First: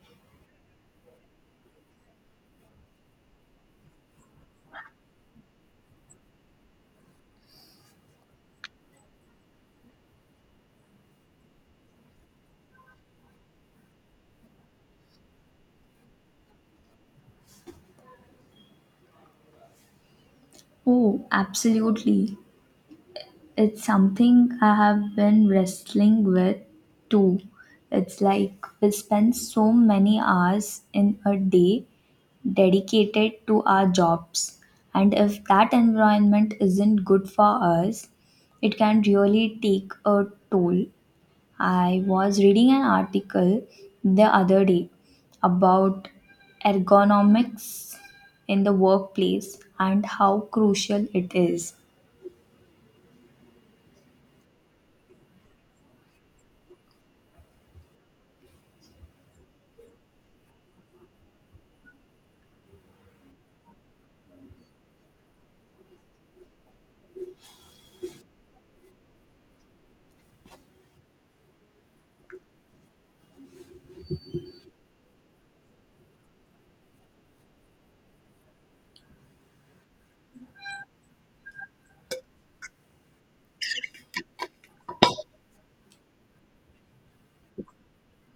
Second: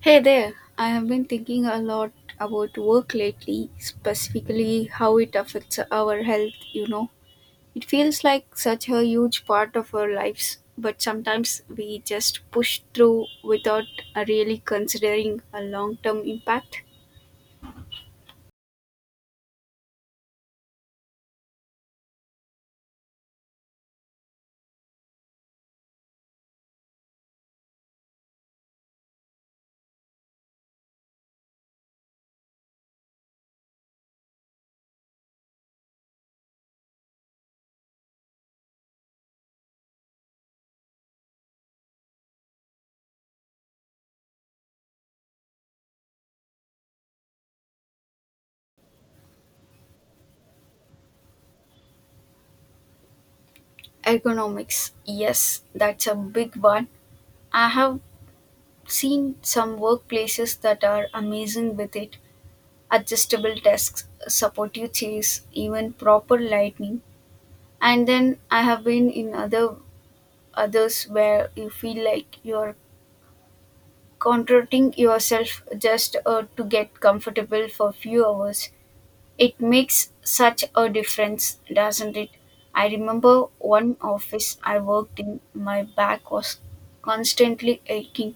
Hey there, I have been thinking a lot about work lately, specifically how it affects our health, you know. It feels like such a huge part of our lives, but sometimes we just push through without really considering a long term impact. Oh, absolutely. It's something I have been wrestling with too. It's like we spend so many hours in a day dedicated to our jobs, and if that environment isn't good for us, it can really take a toll. I was reading an article the other day about ergonomics in the workplace and how crucial it is. Ergonomics, yes, that's a big one. I have seen some workplaces that are amazing with it, adjustable desks, supportive chairs, even proper lighting, and then I have been in others where you feel like you're contracting yourself just to get comfortable for few hours. It makes such a difference, doesn't it? I remember one office I worked in, my back was constantly aching.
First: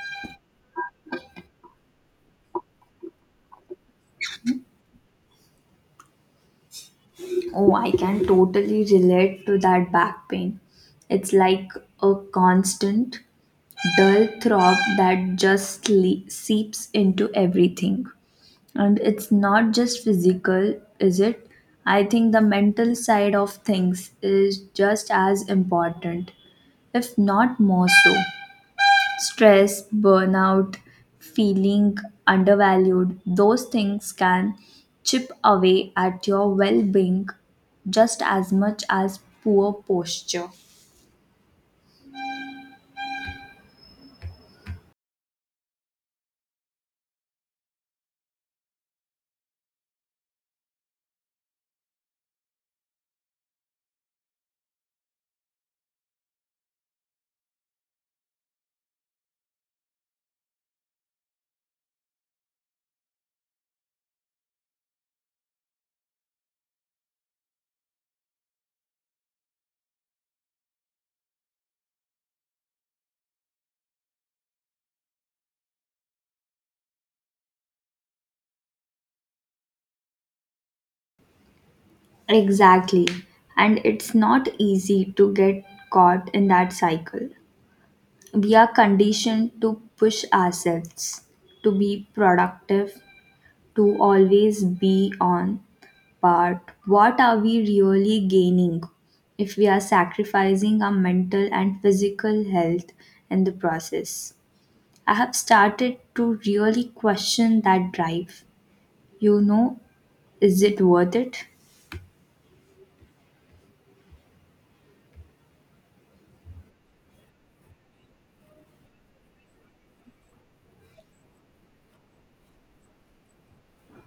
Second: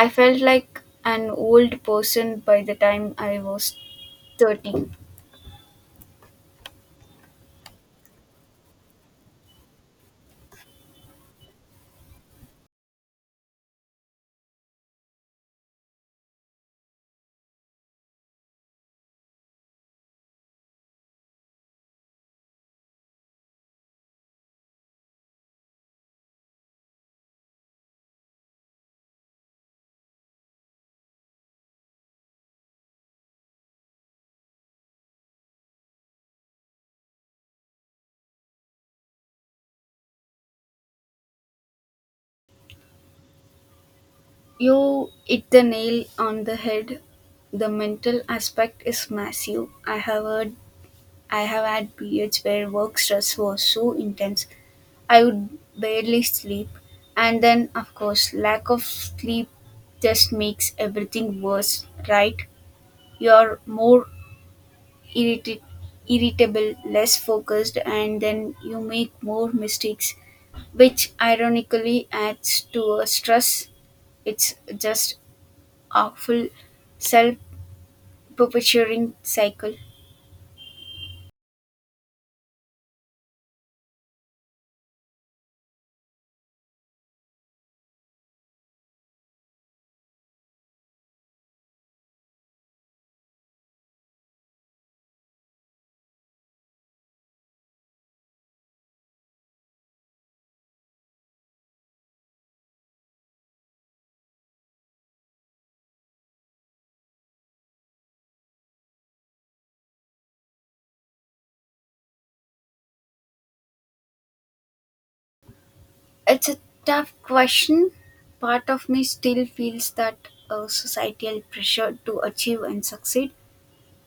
I felt like an old person by the time I was 30. Oh, I can totally relate to that back pain. It's like a constant, dull throb that just seeps into everything. And it's not just physical, is it? I think the mental side of things is just as important, if not more so stress, burnout, feeling undervalued, those things can chip away at your well being just as much as poor posture. You hit the nail on the head. The mental aspect is massive. I have had periods where work stress was so intense I would barely sleep. And then of course lack of sleep just makes everything worse, right? You're more irritated irritable, less focused, and then you make more mistakes, which ironically adds to a stress. It's just awful, self perpetuating cycle? Exactly. And it's not easy to get caught in that cycle. We are conditioned to push ourselves to be productive, to always be on. But what are we really gaining if we are sacrificing our mental and physical health in the process? I have started to really question that drive. You know, is it worth it? It's a tough question. Part of me still feels that societal pressure to achieve and succeed,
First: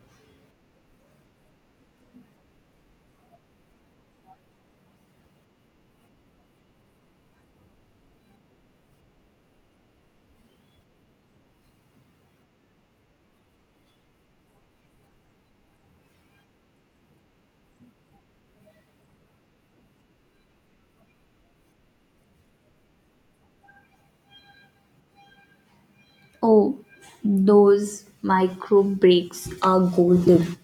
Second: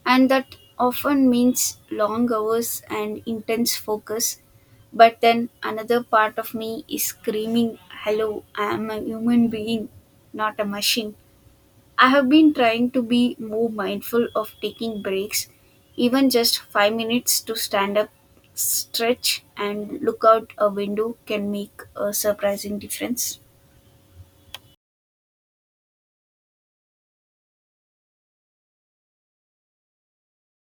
and that often means long hours and intense focus. But then another part of me is screaming, Hello, I am a human being, not a machine. I have been trying to be more mindful of taking breaks, even just 5 minutes to stand up, stretch, and look out a window can make a surprising difference. Oh, those micro breaks are golden.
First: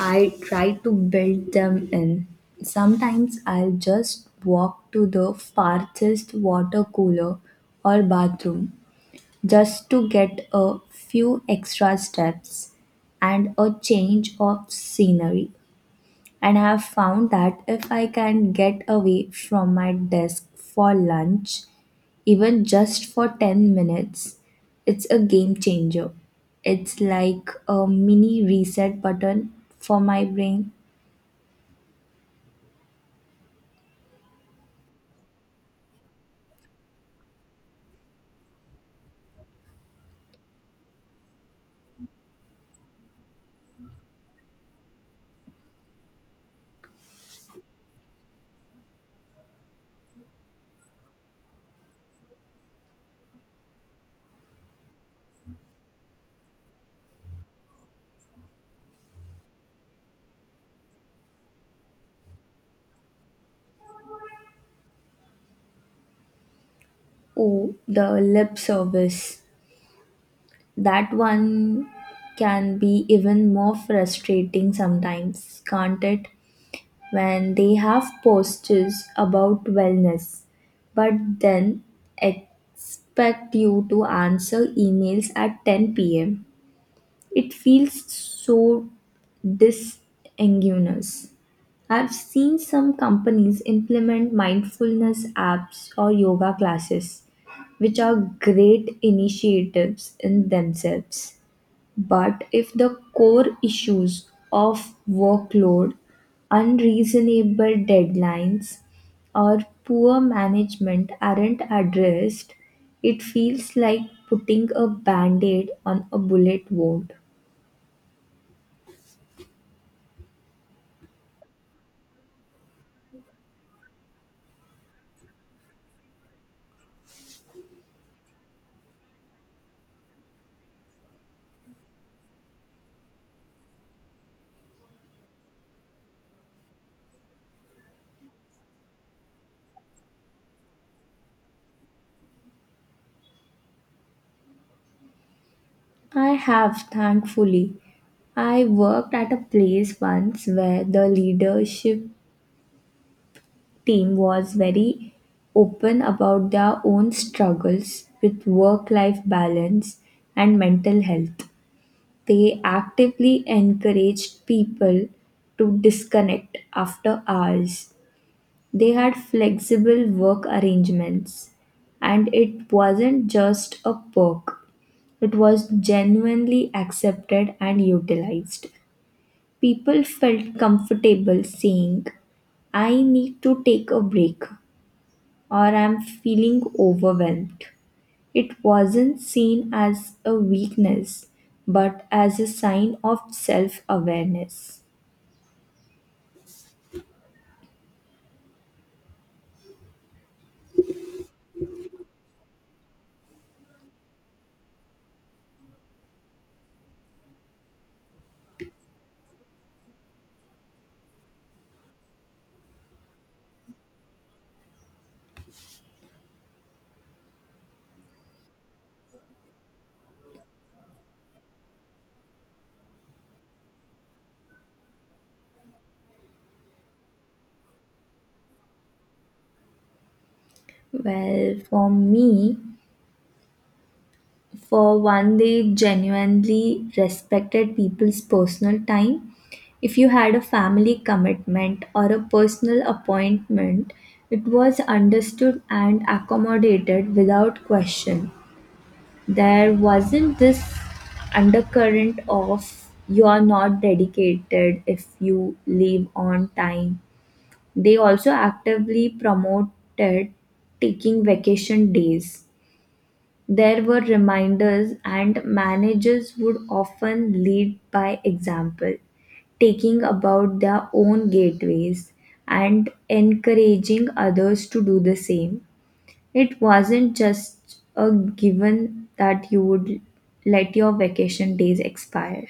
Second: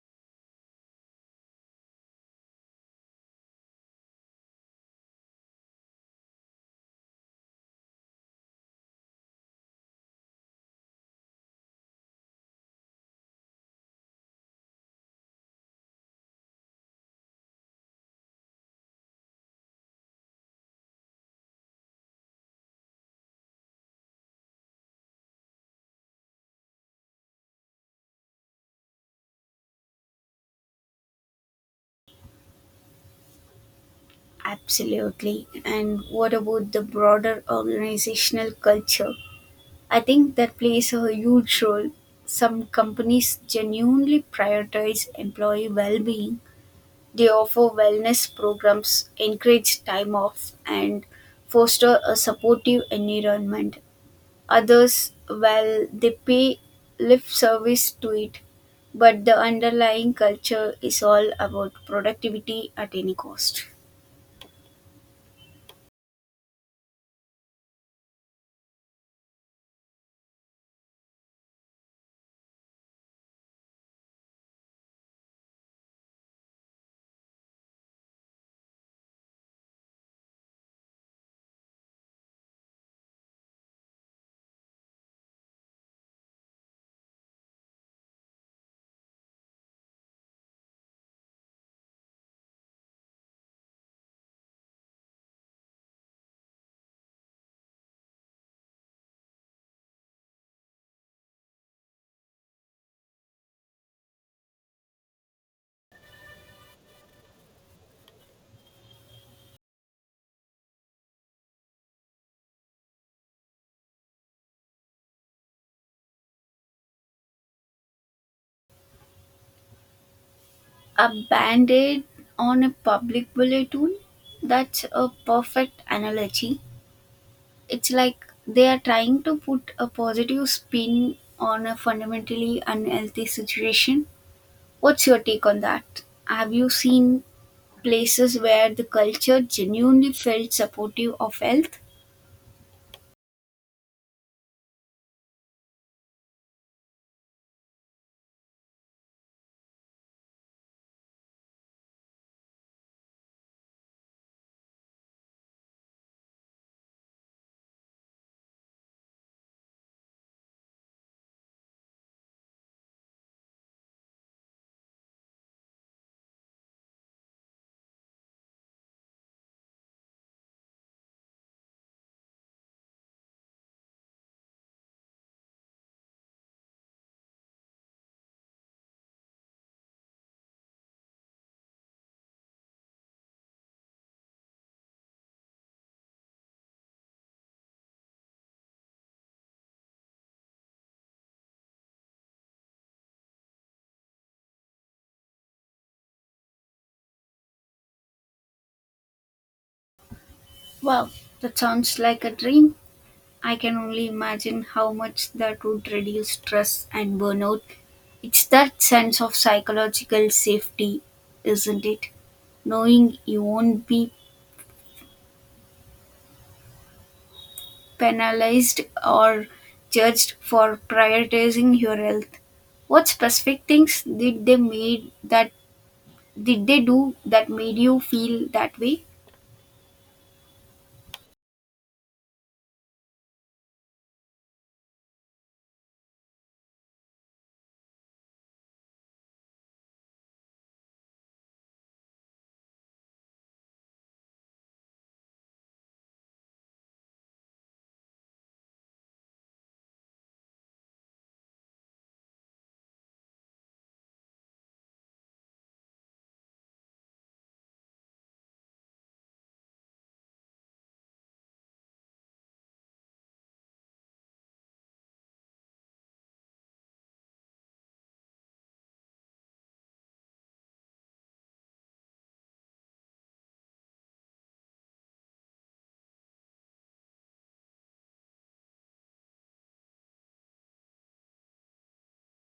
I try to build them in. Sometimes I'll just walk to the farthest water cooler or bathroom just to get a few extra steps and a change of scenery. And I have found that if I can get away from my desk for lunch, even just for 10 minutes, it's a game changer. It's like a mini reset button for my brain. Absolutely. And what about the broader organizational culture? I think that plays a huge role. Some companies genuinely prioritize employee well being. They offer wellness programs, encourage time off, and foster a supportive environment. Others, well, they pay lip service to it, but the underlying culture is all about productivity at any cost. Oh, the lip service. That one can be even more frustrating sometimes, can't it, when they have posters about wellness, but then expect you to answer emails at 10 pm. It feels so disingenuous. I've seen some companies implement mindfulness apps or yoga classes, which are great initiatives in themselves. But if the core issues of workload, unreasonable deadlines, or poor management aren't addressed, it feels like putting a band aid on a bullet wound. A band aid on a public bulletin? That's a perfect analogy. It's like they are trying to put a positive spin on a fundamentally unhealthy situation. What's your take on that? Have you seen places where the culture genuinely felt supportive of health? I have, thankfully. I worked at a place once where the leadership team was very open about their own struggles with work life balance and mental health. They actively encouraged people to disconnect after hours. They had flexible work arrangements, and it wasn't just a perk, it was genuinely accepted and utilized. People felt comfortable saying, I need to take a break or I'm feeling overwhelmed. It wasn't seen as a weakness, but as a sign of self awareness. Wow, that sounds like a dream. I can only imagine how much that would reduce stress and burnout. It's that sense of psychological safety, isn't it? Knowing you won't be penalized or judged for prioritizing your health? What specific things did they do that made you feel that way? Well, for me, for one, they genuinely respected people's personal time. If you had a family commitment or a personal appointment, it was understood and accommodated without question. There wasn't this undercurrent of you are not dedicated if you leave on time. They also actively promoted taking vacation days. There were reminders, and managers would often lead by example, taking about their own gateways and encouraging others to do the same. It wasn't just a given that you would let your vacation days expire.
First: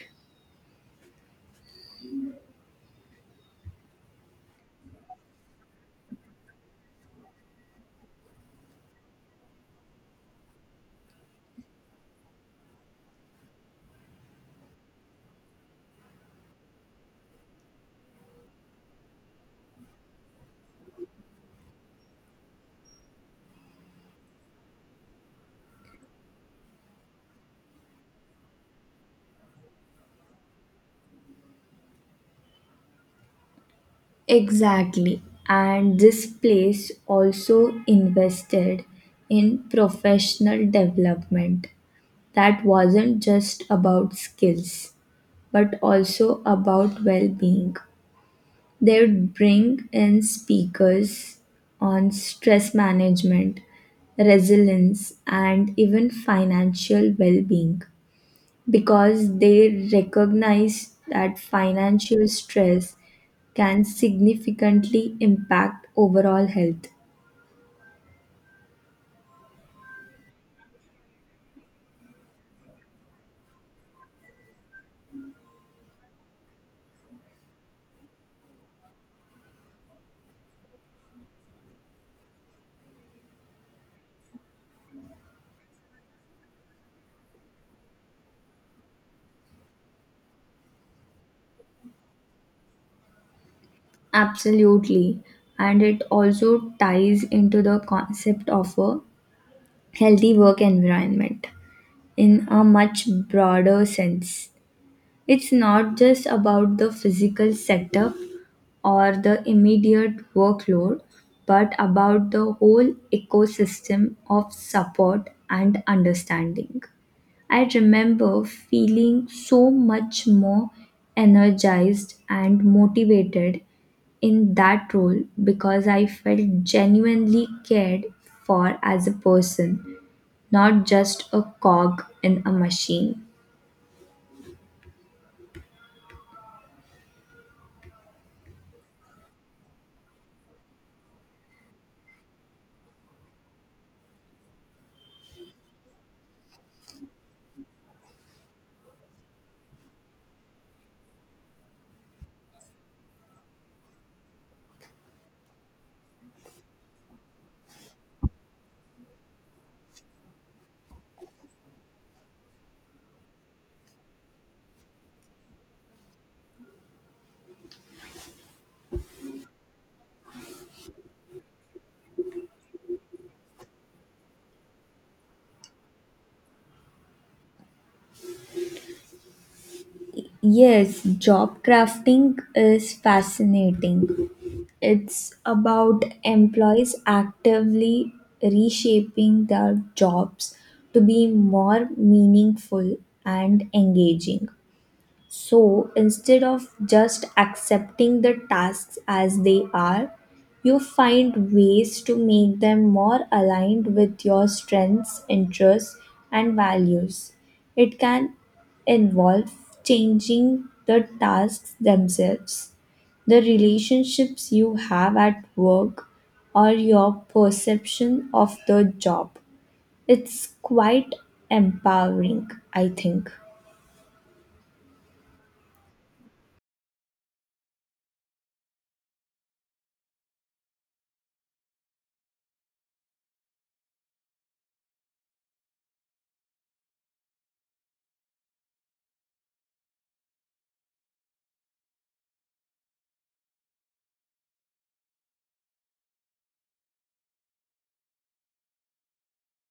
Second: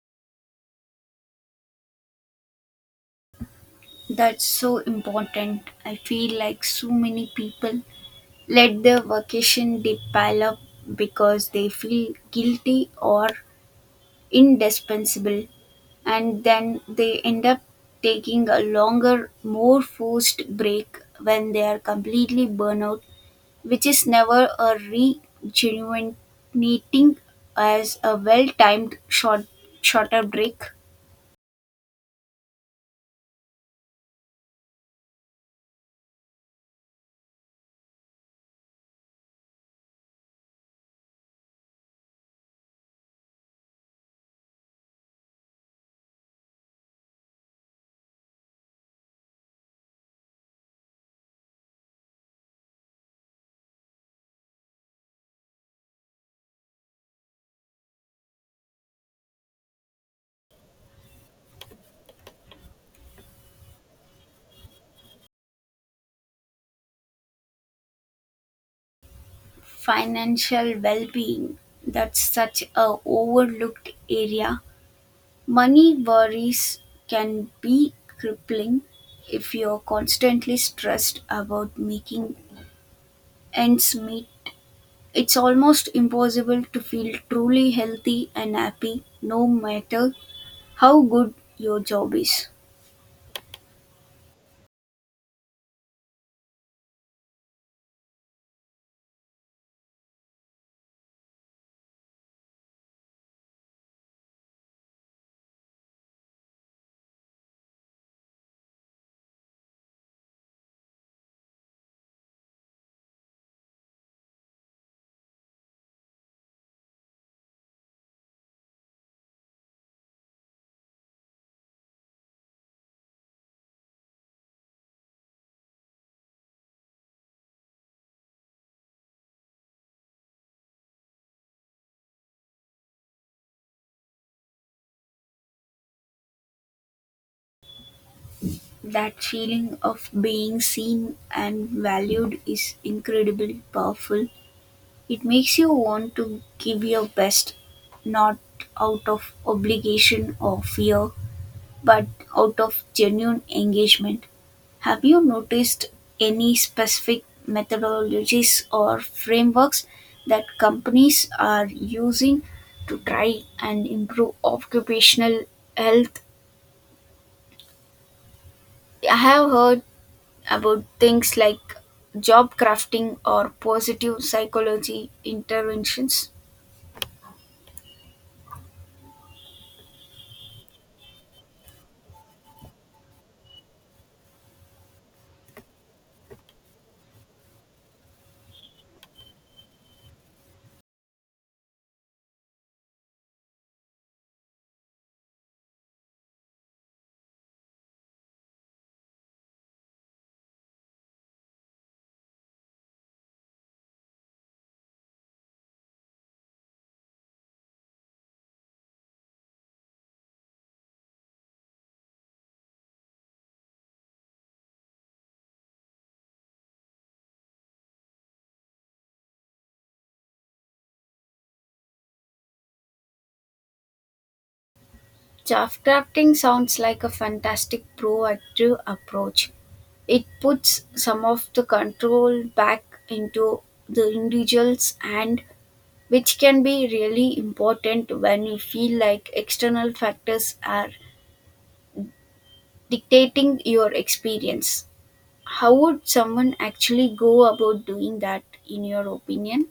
That's so important. I feel like so many people let their vacation they pile up because they feel guilty or indispensable, and then they end up taking a longer, more forced break when they are completely burnout, which is never a rejuvenating as a well-timed shorter break. Exactly. And this place also invested in professional development that wasn't just about skills, but also about well being. They would bring in speakers on stress management, resilience, and even financial well being, because they recognize that financial stress can significantly impact overall health. Financial well-being, that's such a overlooked area. Money worries can be crippling. If you're constantly stressed about making ends meet, it's almost impossible to feel truly healthy and happy no matter how good your job is. Absolutely. And it also ties into the concept of a healthy work environment in a much broader sense. It's not just about the physical setup or the immediate workload, but about the whole ecosystem of support and understanding. I remember feeling so much more energized and motivated in that role because I felt genuinely cared for as a person, not just a cog in a machine. That feeling of being seen and valued is incredibly powerful. It makes you want to give your best, not out of obligation or fear, but out of genuine engagement. Have you noticed any specific methodologies or frameworks that companies are using to try and improve occupational health? I have heard about things like job crafting or positive psychology interventions. Yes, job crafting is fascinating. It's about employees actively reshaping their jobs to be more meaningful and engaging. So instead of just accepting the tasks as they are, you find ways to make them more aligned with your strengths, interests, and values. It can involve changing the tasks themselves, the relationships you have at work, or your perception of the job. It's quite empowering, I think. Chaff crafting sounds like a fantastic proactive approach. It puts some of the control back into the individuals, and which can be really important when you feel like external factors are dictating your experience. How would someone actually go about doing that in your opinion?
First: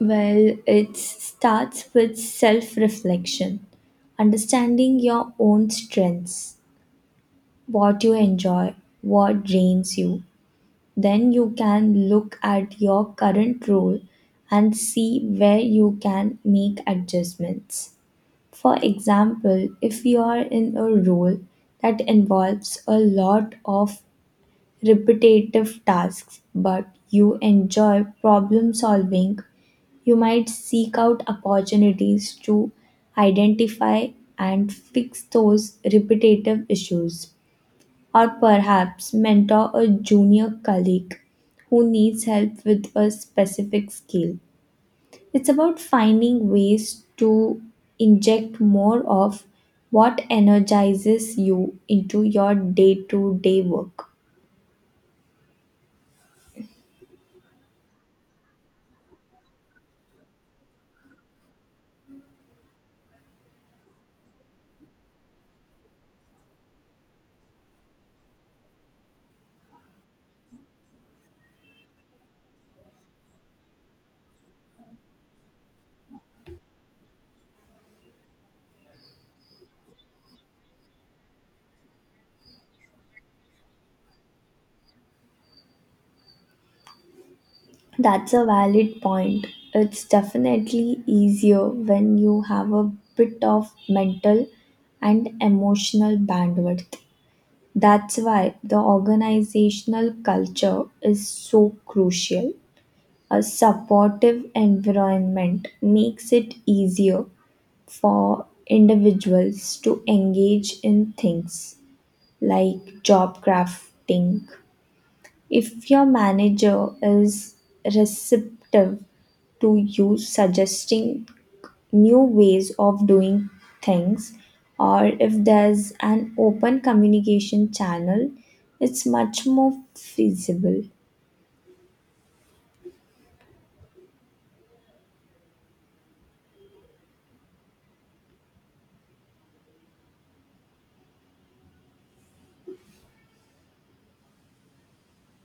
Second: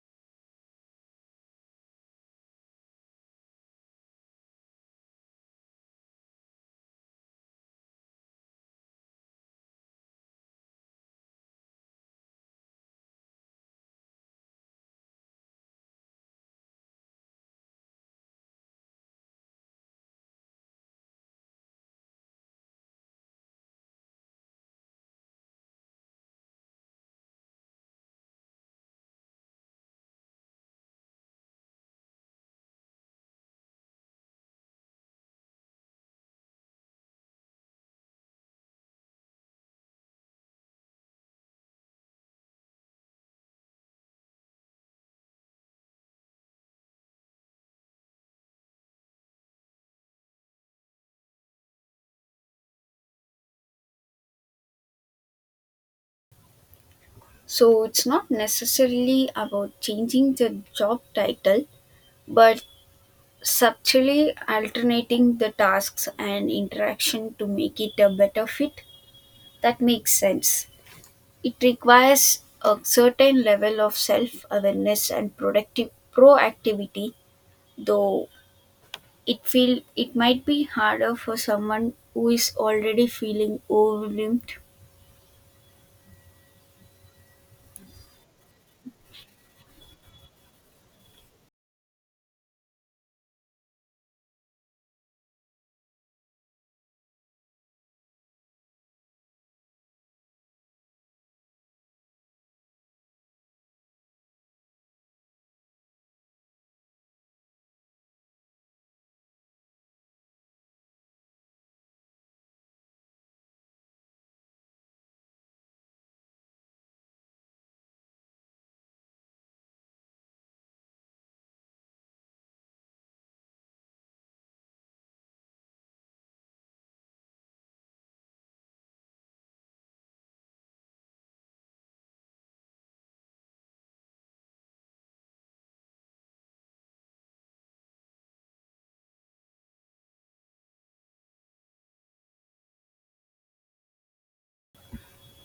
Well, it starts with self reflection, understanding your own strengths, what you enjoy, what drains you. Then you can look at your current role and see where you can make adjustments. For example, if you are in a role that involves a lot of repetitive tasks but you enjoy problem solving, you might seek out opportunities to identify and fix those repetitive issues, or perhaps mentor a junior colleague who needs help with a specific skill. It's about finding ways to inject more of what energizes you into your day to day work. So it's not necessarily about changing the job title, but subtly alternating the tasks and interaction to make it a better fit. That makes sense. It requires a certain level of self awareness and productive proactivity though. It feel it might be harder for someone who is already feeling overwhelmed. That's a valid point. It's definitely easier when you have a bit of mental and emotional bandwidth. That's why the organizational culture is so crucial. A supportive environment makes it easier for individuals to engage in things like job crafting. If your manager is receptive to you suggesting new ways of doing things, or if there's an open communication channel, it's much more feasible.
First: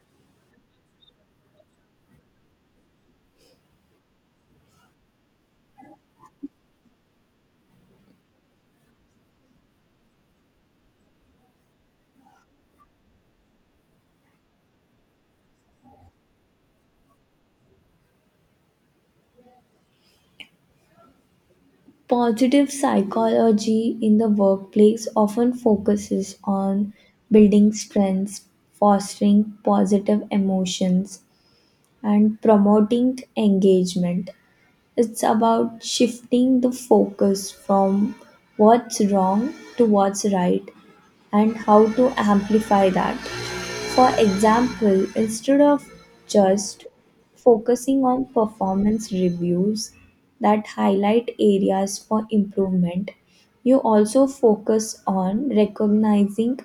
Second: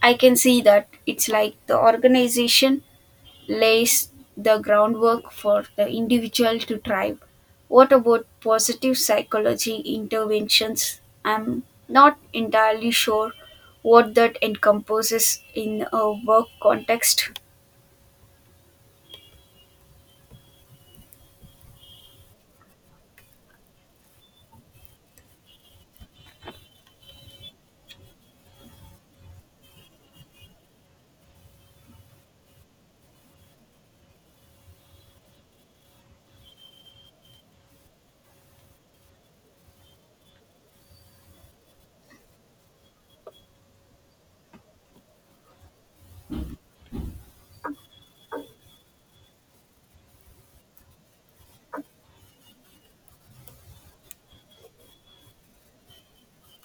I can see that. It's like the organization lays the groundwork for the individual to thrive. What about positive psychology interventions? I'm not entirely sure what that encompasses in a work context. Positive psychology in the workplace often focuses on building strengths, fostering positive emotions, and promoting engagement. It's about shifting the focus from what's wrong to what's right and how to amplify that. For example, instead of just focusing on performance reviews that highlight areas for improvement, you also focus on recognizing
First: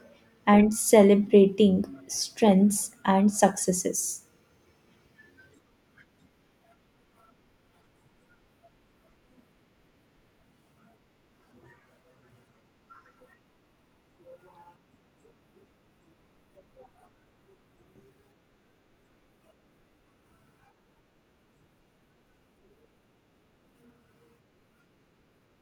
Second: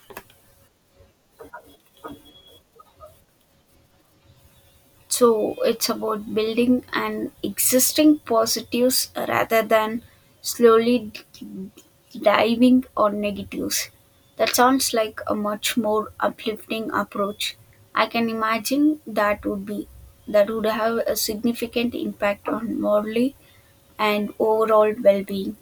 and celebrating strengths and successes. So it's about building an existing positives rather than slowly diving on negatives. That sounds like a much more uplifting approach. I can imagine that would have a significant impact on morally and overall well-being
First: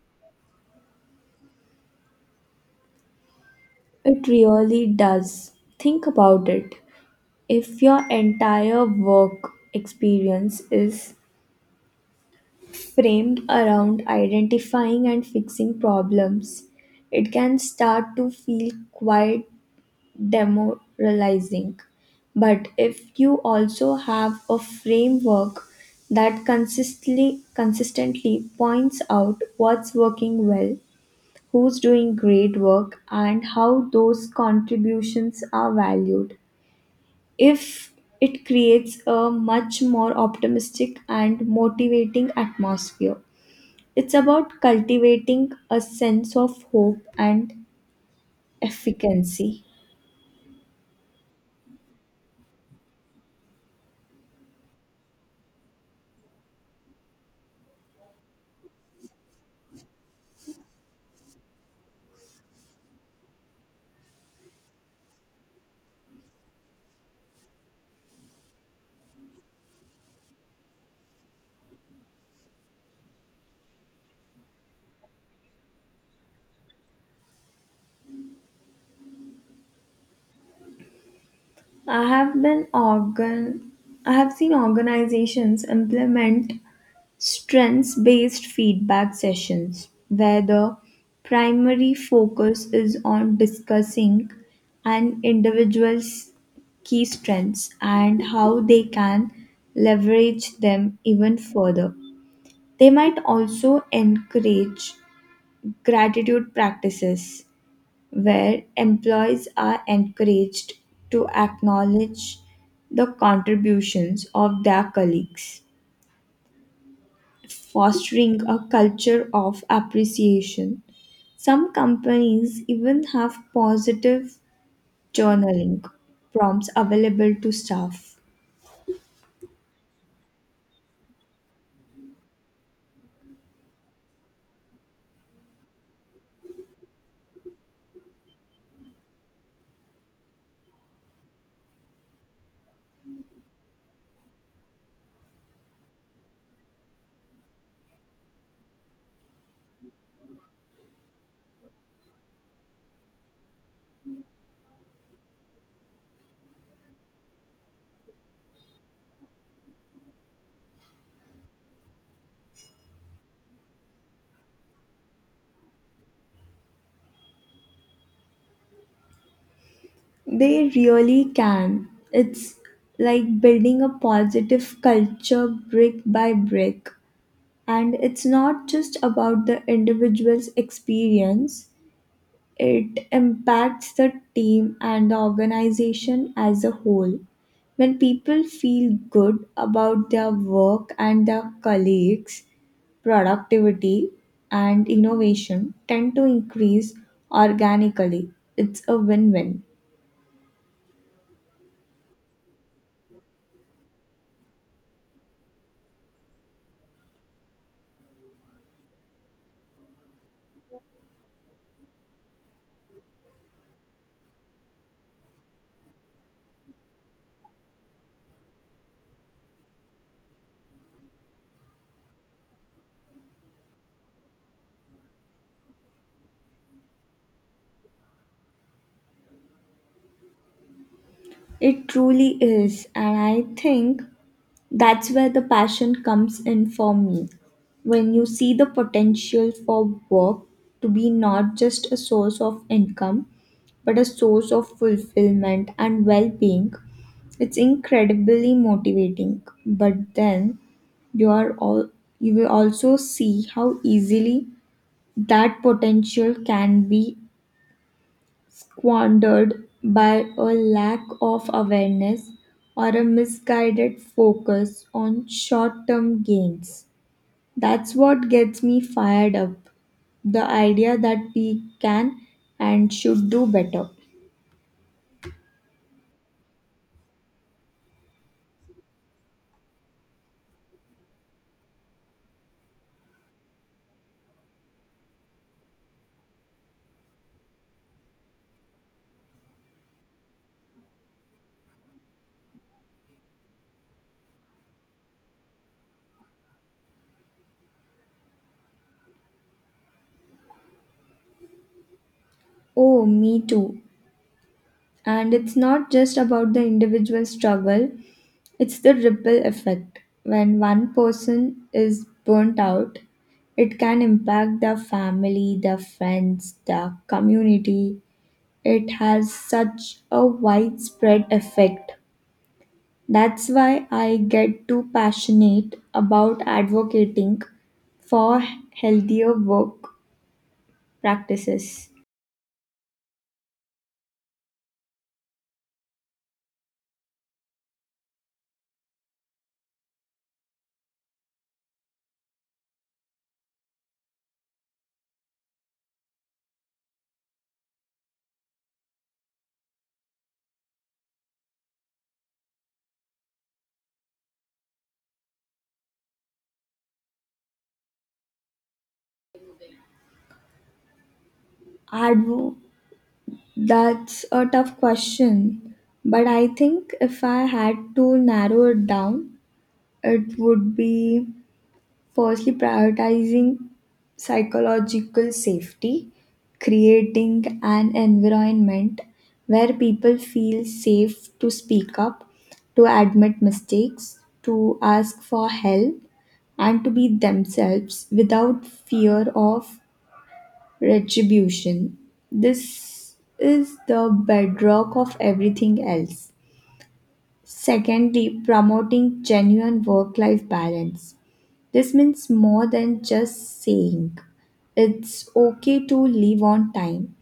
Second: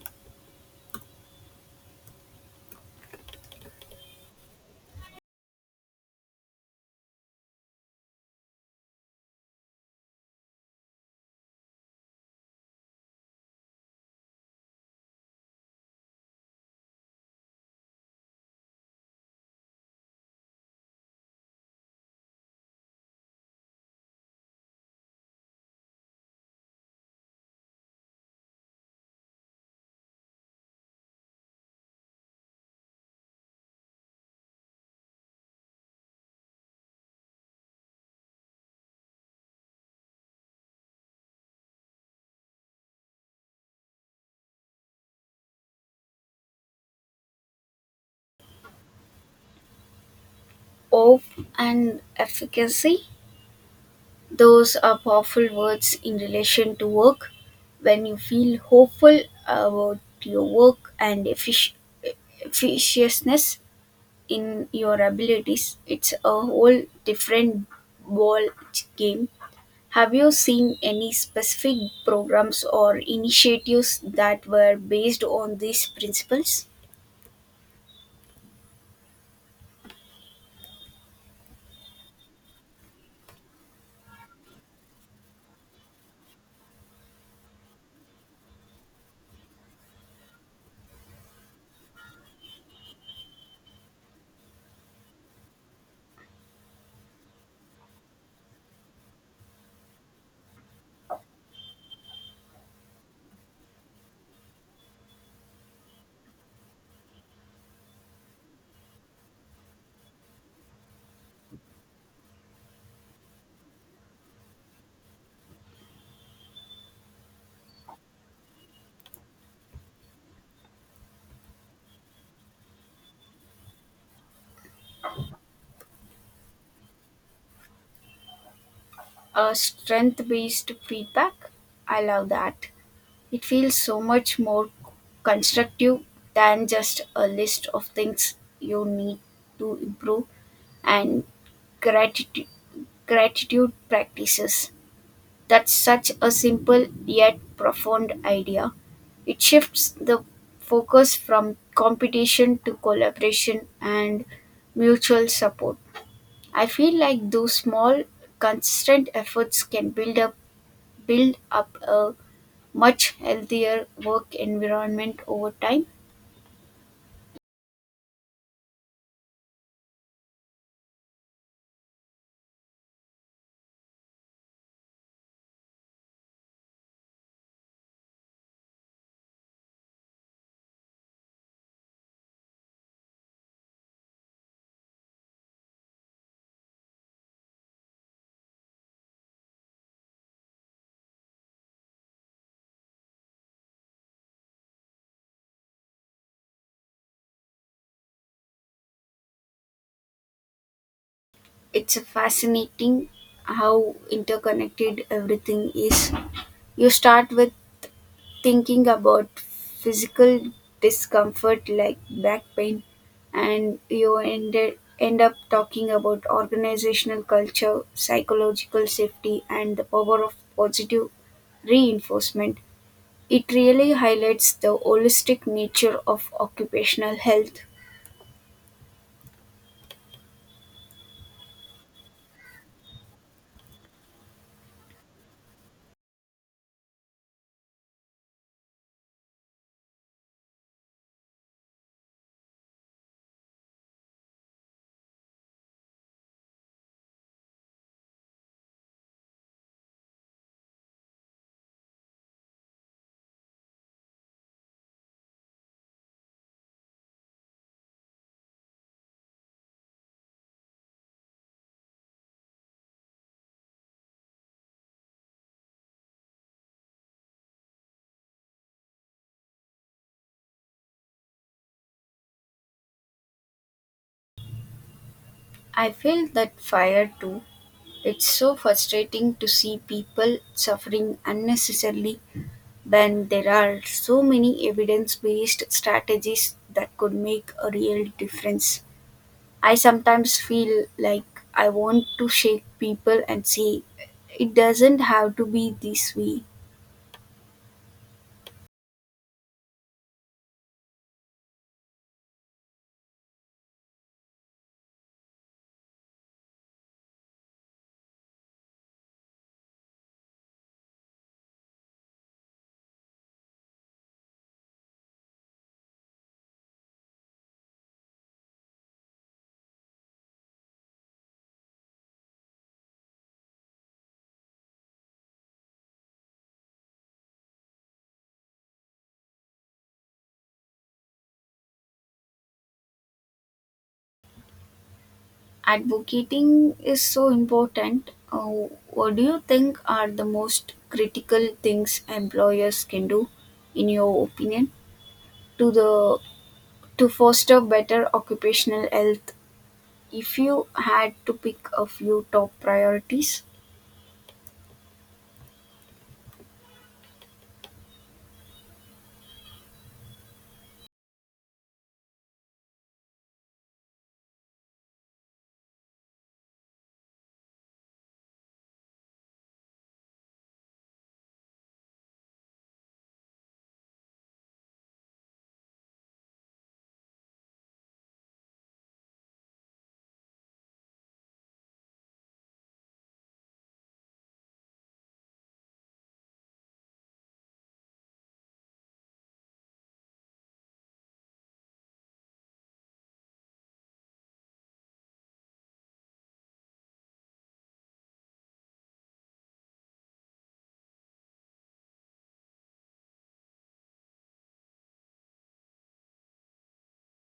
It really does. Think about it. If your entire work experience is framed around identifying and fixing problems, it can start to feel quite demoralizing. But if you also have a framework that consistently points out what's working well, who's doing great work, and how those contributions are valued, if it creates a much more optimistic and motivating atmosphere. It's about cultivating a sense of hope and efficacy. of and efficacy. Those are powerful words in relation to work. When you feel hopeful about your work and efficiousness in your abilities, it's a whole different ball game. Have you seen any specific programs or initiatives that were based on these principles? I have been organ I have seen organizations implement strengths based feedback sessions where the primary focus is on discussing an individual's key strengths and how they can leverage them even further. They might also encourage gratitude practices where employees are encouraged to acknowledge the contributions of their colleagues, fostering a culture of appreciation. Some companies even have positive journaling prompts available to staff. Strength based feedback. I love that. It feels so much more constructive than just a list of things you need to improve. And gratitude, gratitude practices. That's such a simple yet profound idea. It shifts the focus from competition to collaboration and mutual support. I feel like those small, consistent efforts can build up a much healthier work environment over time. They really can. It's like building a positive culture brick by brick. And it's not just about the individual's experience, it impacts the team and the organization as a whole. When people feel good about their work and their colleagues, productivity and innovation tend to increase organically. It's a win win. It's fascinating how interconnected everything is. You start with thinking about physical discomfort like back pain, and you end up talking about organizational culture, psychological safety, and the power of positive reinforcement. It really highlights the holistic nature of occupational health. It truly is, and I think that's where the passion comes in for me. When you see the potential for work to be not just a source of income, but a source of fulfillment and well being, it's incredibly motivating. But then you are all you will also see how easily that potential can be squandered by a lack of awareness or a misguided focus on short term gains. That's what gets me fired up. The idea that we can and should do better. I feel that fire too. It's so frustrating to see people suffering unnecessarily when there are so many evidence based strategies that could make a real difference. I sometimes feel like I want to shake people and say, it doesn't have to be this way. Oh, me too. And it's not just about the individual struggle, it's the ripple effect. When one person is burnt out, it can impact their family, their friends, their community. It has such a widespread effect. That's why I get too passionate about advocating for healthier work practices. Advocating is so important. What do you think are the most critical things employers can do, in your opinion, to the to foster better occupational health? If you had to pick a few top priorities, Advo- that's a tough question, but I think if I had to narrow it down, it would be: firstly, prioritizing psychological safety, creating an environment where people feel safe to speak up, to admit mistakes, to ask for help, and to be themselves without fear of retribution. This is the bedrock of everything else. Secondly, promoting genuine work life balance. This means more than just saying it's okay to leave on time.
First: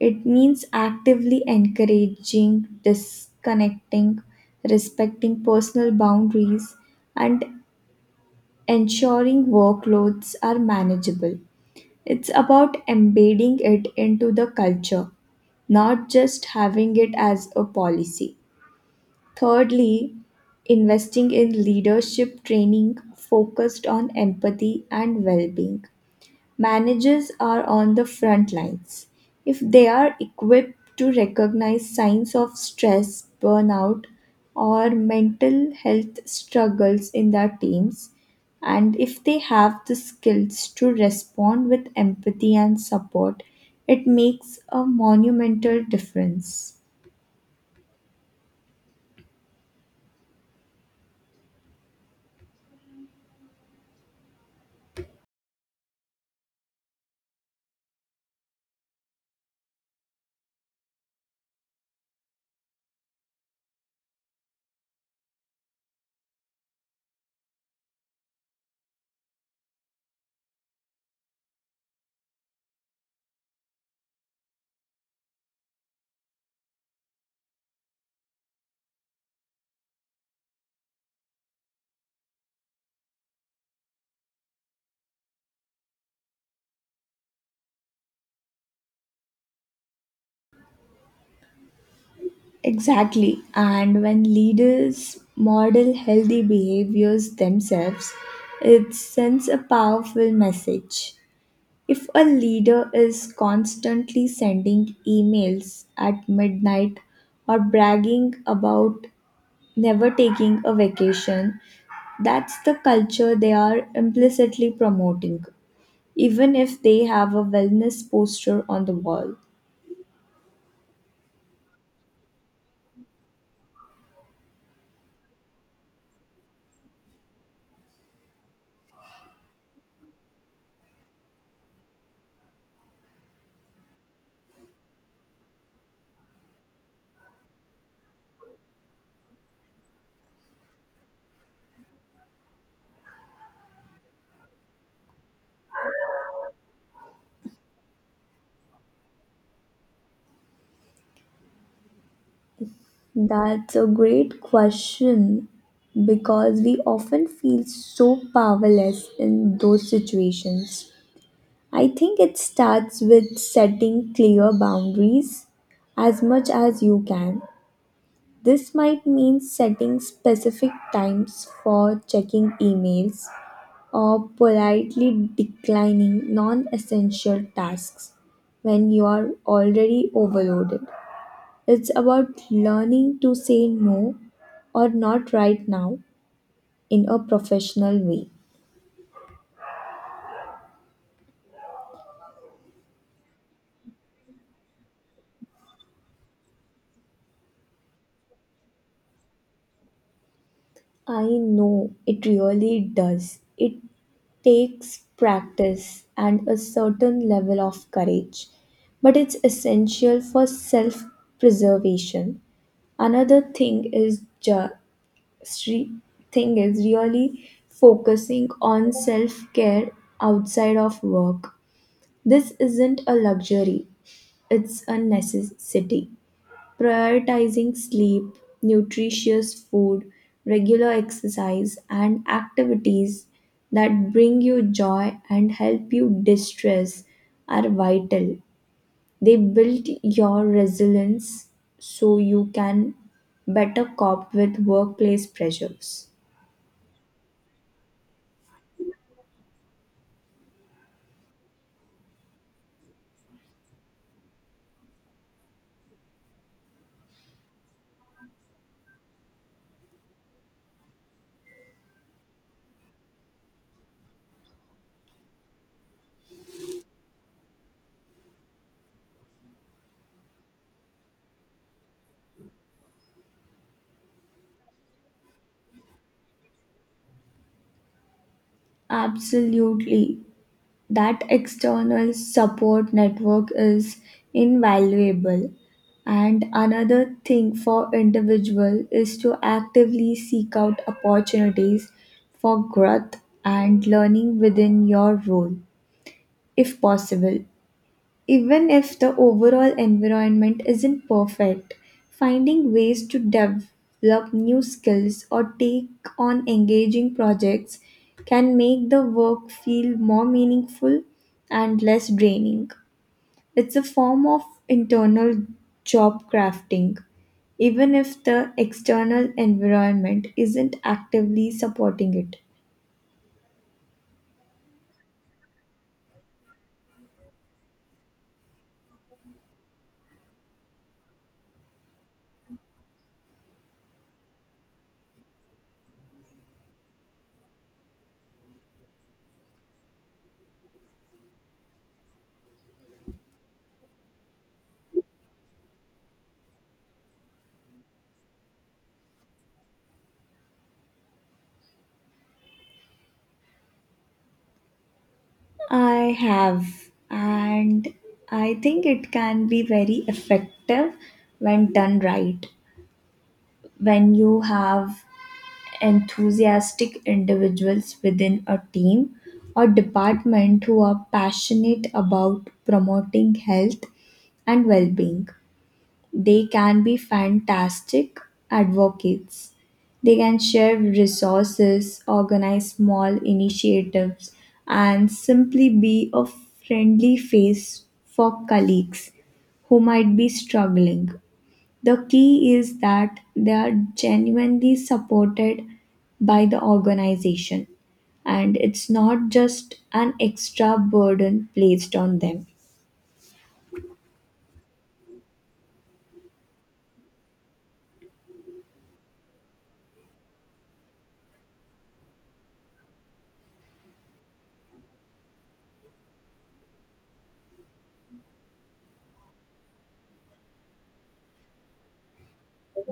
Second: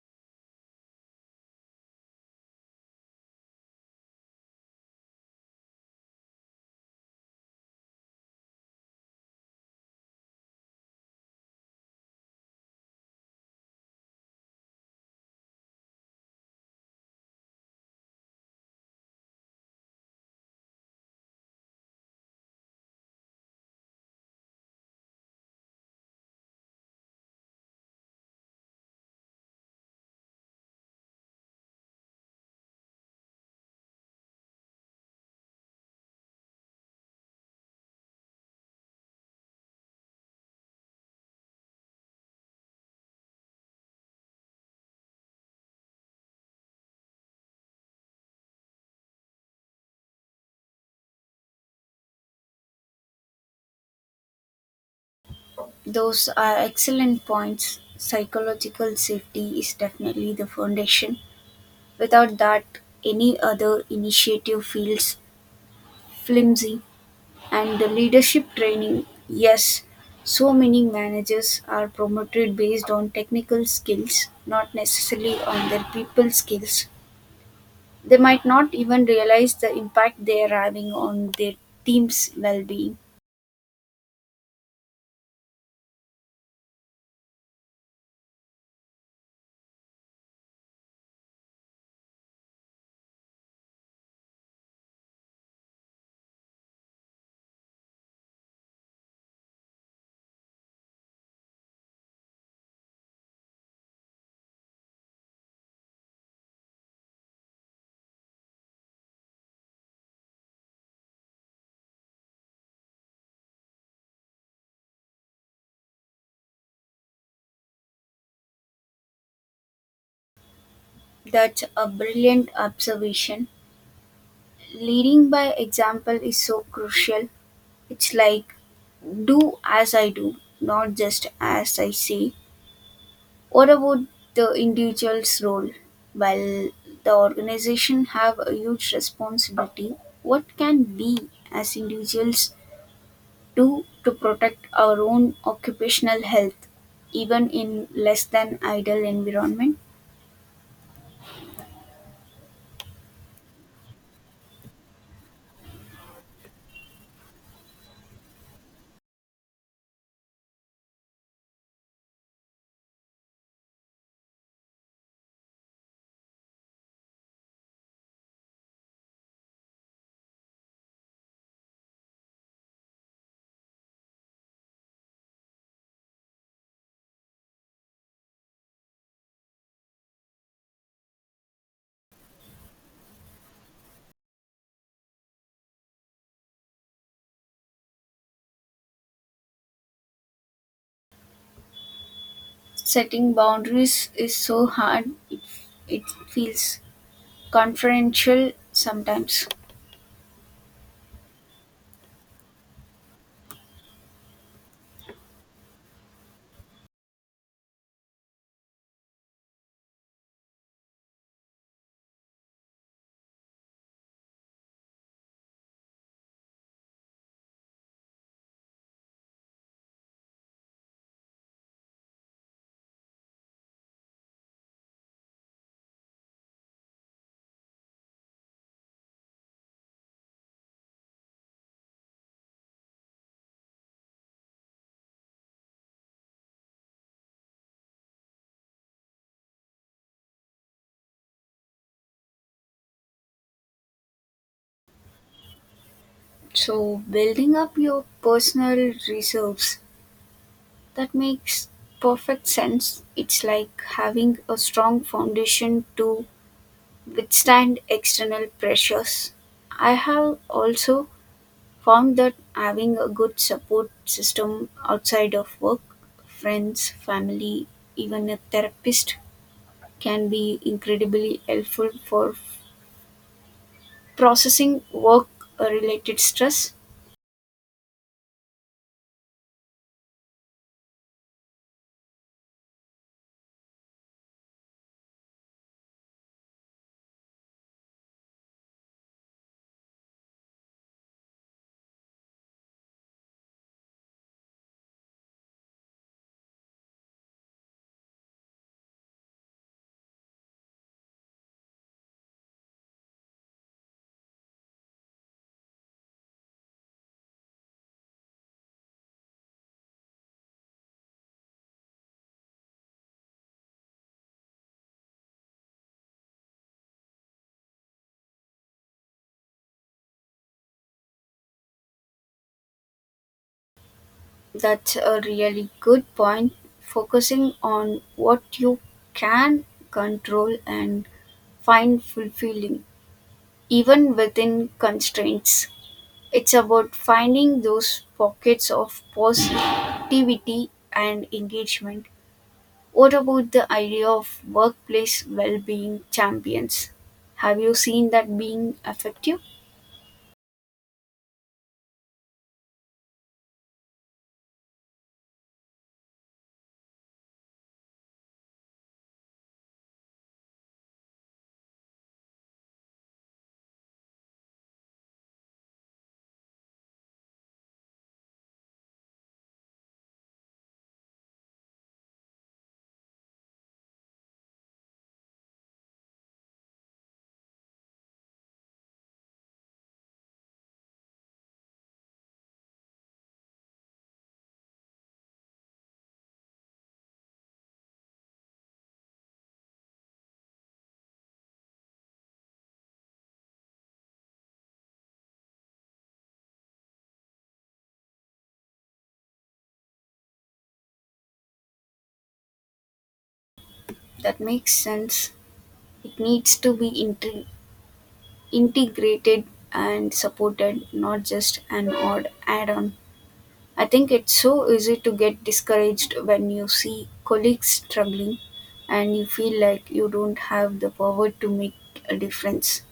It means actively encouraging, disconnecting, respecting personal boundaries, and ensuring workloads are manageable. It's about embedding it into the culture, not just having it as a policy. Thirdly, investing in leadership training focused on empathy and well being. Managers are on the front lines. If they are equipped to recognize signs of stress, burnout, or mental health struggles in their teams, and if they have the skills to respond with empathy and support, it makes a monumental difference. those are excellent points. Psychological safety is definitely the foundation. Without that, any other initiative feels flimsy. And the leadership training, yes, so many managers are promoted based on technical skills, not necessarily on their people skills. They might not even realize the impact they are having on their team's well-being. Exactly. And when leaders model healthy behaviors themselves, it sends a powerful message. If a leader is constantly sending emails at midnight or bragging about never taking a vacation, that's the culture they are implicitly promoting, even if they have a wellness poster on the wall. That's a brilliant observation. Leading by example is so crucial. It's like do as I do, not just as I say. What about the individual's role? While the organization have a huge responsibility, what can we as individuals do to protect our own occupational health, even in less than ideal environment? That's a great question because we often feel so powerless in those situations. I think it starts with setting clear boundaries as much as you can. This might mean setting specific times for checking emails or politely declining non essential tasks when you are already overloaded. It's about learning to say no or not right now in a professional way. Setting boundaries is so hard; it feels confidential sometimes. I know it really does. It takes practice and a certain level of courage, but it's essential for self preservation. Another thing is re- really focusing on self care outside of work. This isn't a luxury, it's a necessity. Prioritizing sleep, nutritious food, regular exercise, and activities that bring you joy and help you distress are vital. They build your resilience so you can better cope with workplace pressures. So, building up your personal reserves. That makes perfect sense. It's like having a strong foundation to withstand external pressures. I have also found that having a good support system outside of work, friends, family, even a therapist, can be incredibly helpful for processing work related stress. Absolutely. That external support network is invaluable, and another thing for individual is to actively seek out opportunities for growth and learning within your role if possible. Even if the overall environment isn't perfect, finding ways to develop new skills or take on engaging projects can make the work feel more meaningful and less draining. It's a form of internal job crafting, even if the external environment isn't actively supporting it. That's a really good point. Focusing on what you can control and find fulfilling, even within constraints. It's about finding those pockets of positivity and engagement. What about the idea of workplace well being champions? Have you seen that being effective? I have, and I think it can be very effective when done right. When you have enthusiastic individuals within a team or department who are passionate about promoting health and well being, they can be fantastic advocates. They can share resources, organize small initiatives, and simply be a friendly face for colleagues who might be struggling. The key is that they are genuinely supported by the organization, and it's not just an extra burden placed on them. That makes sense. It needs to be integrated and supported, not just an odd add on. I think it's so easy to get discouraged when you see colleagues struggling and you feel like you don't have the power to make a difference.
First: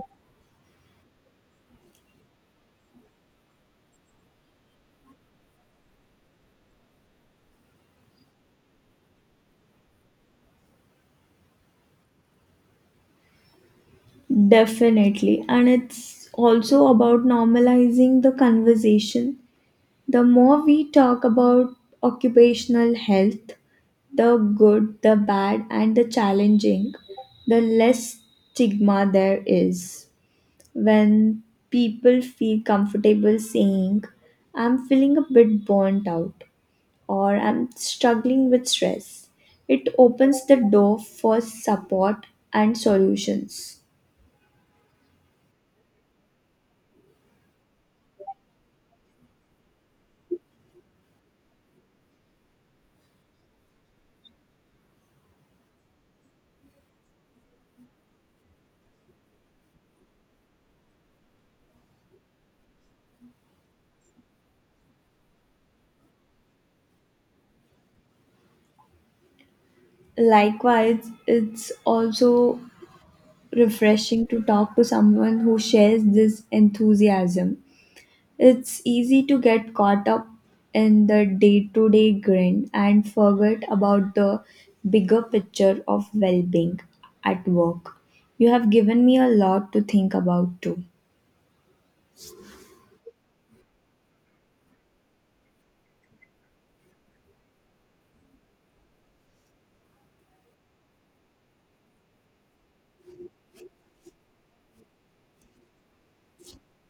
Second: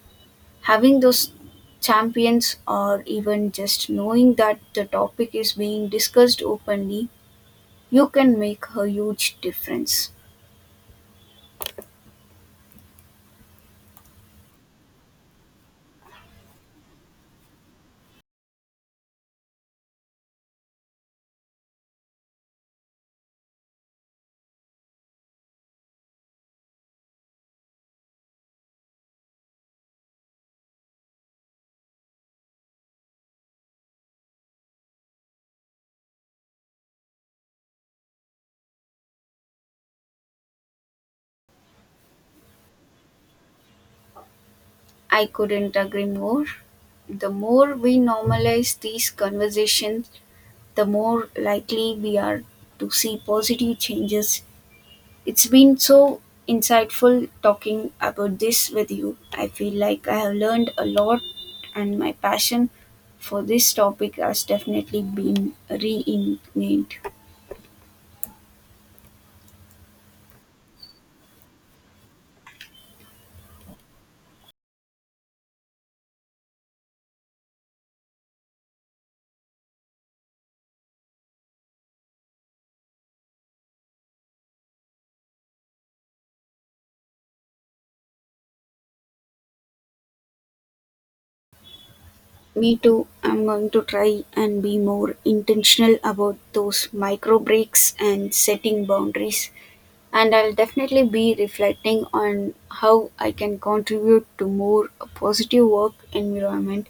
Having those champions, or even just knowing that the topic is being discussed openly, you can make a huge difference. Definitely. And it's also about normalizing the conversation. The more we talk about occupational health, the good, the bad, and the challenging, the less stigma there is. When people feel comfortable saying, I'm feeling a bit burnt out or I'm struggling with stress, it opens the door for support and solutions. I couldn't agree more. The more we normalize these conversations, the more likely we are to see positive changes. It's been so insightful talking about this with you. I feel like I have learned a lot, and my passion for this topic has definitely been reinvented. Likewise, it's also refreshing to talk to someone who shares this enthusiasm. It's easy to get caught up in the day to day grind and forget about the bigger picture of well being at work. You have given me a lot to think about too. Me too. I'm going to try and be more intentional about those micro breaks and setting boundaries. And I'll definitely be reflecting on how I can contribute to more positive work environment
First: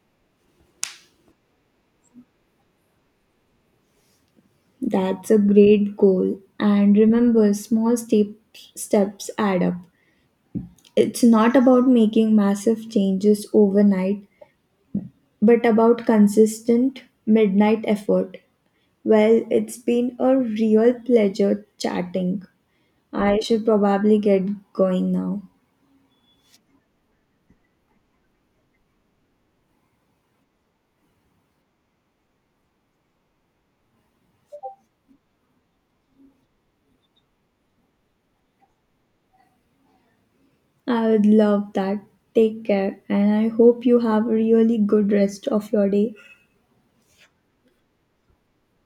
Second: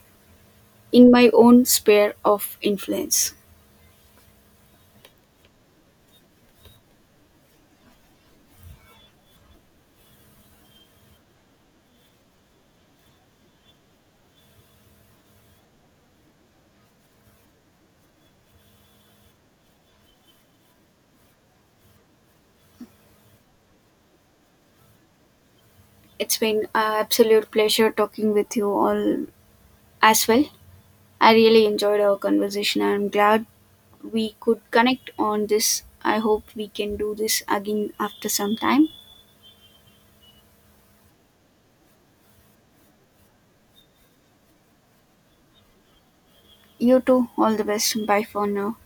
in my own sphere of influence. That's a great goal. And remember, small steps add up. It's not about making massive changes overnight, but about consistent midnight effort. Well, it's been a real pleasure chatting. I should probably get going now. It's been an absolute pleasure talking with you all as well. I really enjoyed our conversation. I'm glad we could connect on this. I hope we can do this again after some time. I would love that. Take care, and I hope you have a really good rest of your day. You too, all the best. Bye for now.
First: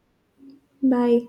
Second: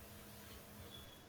Bye.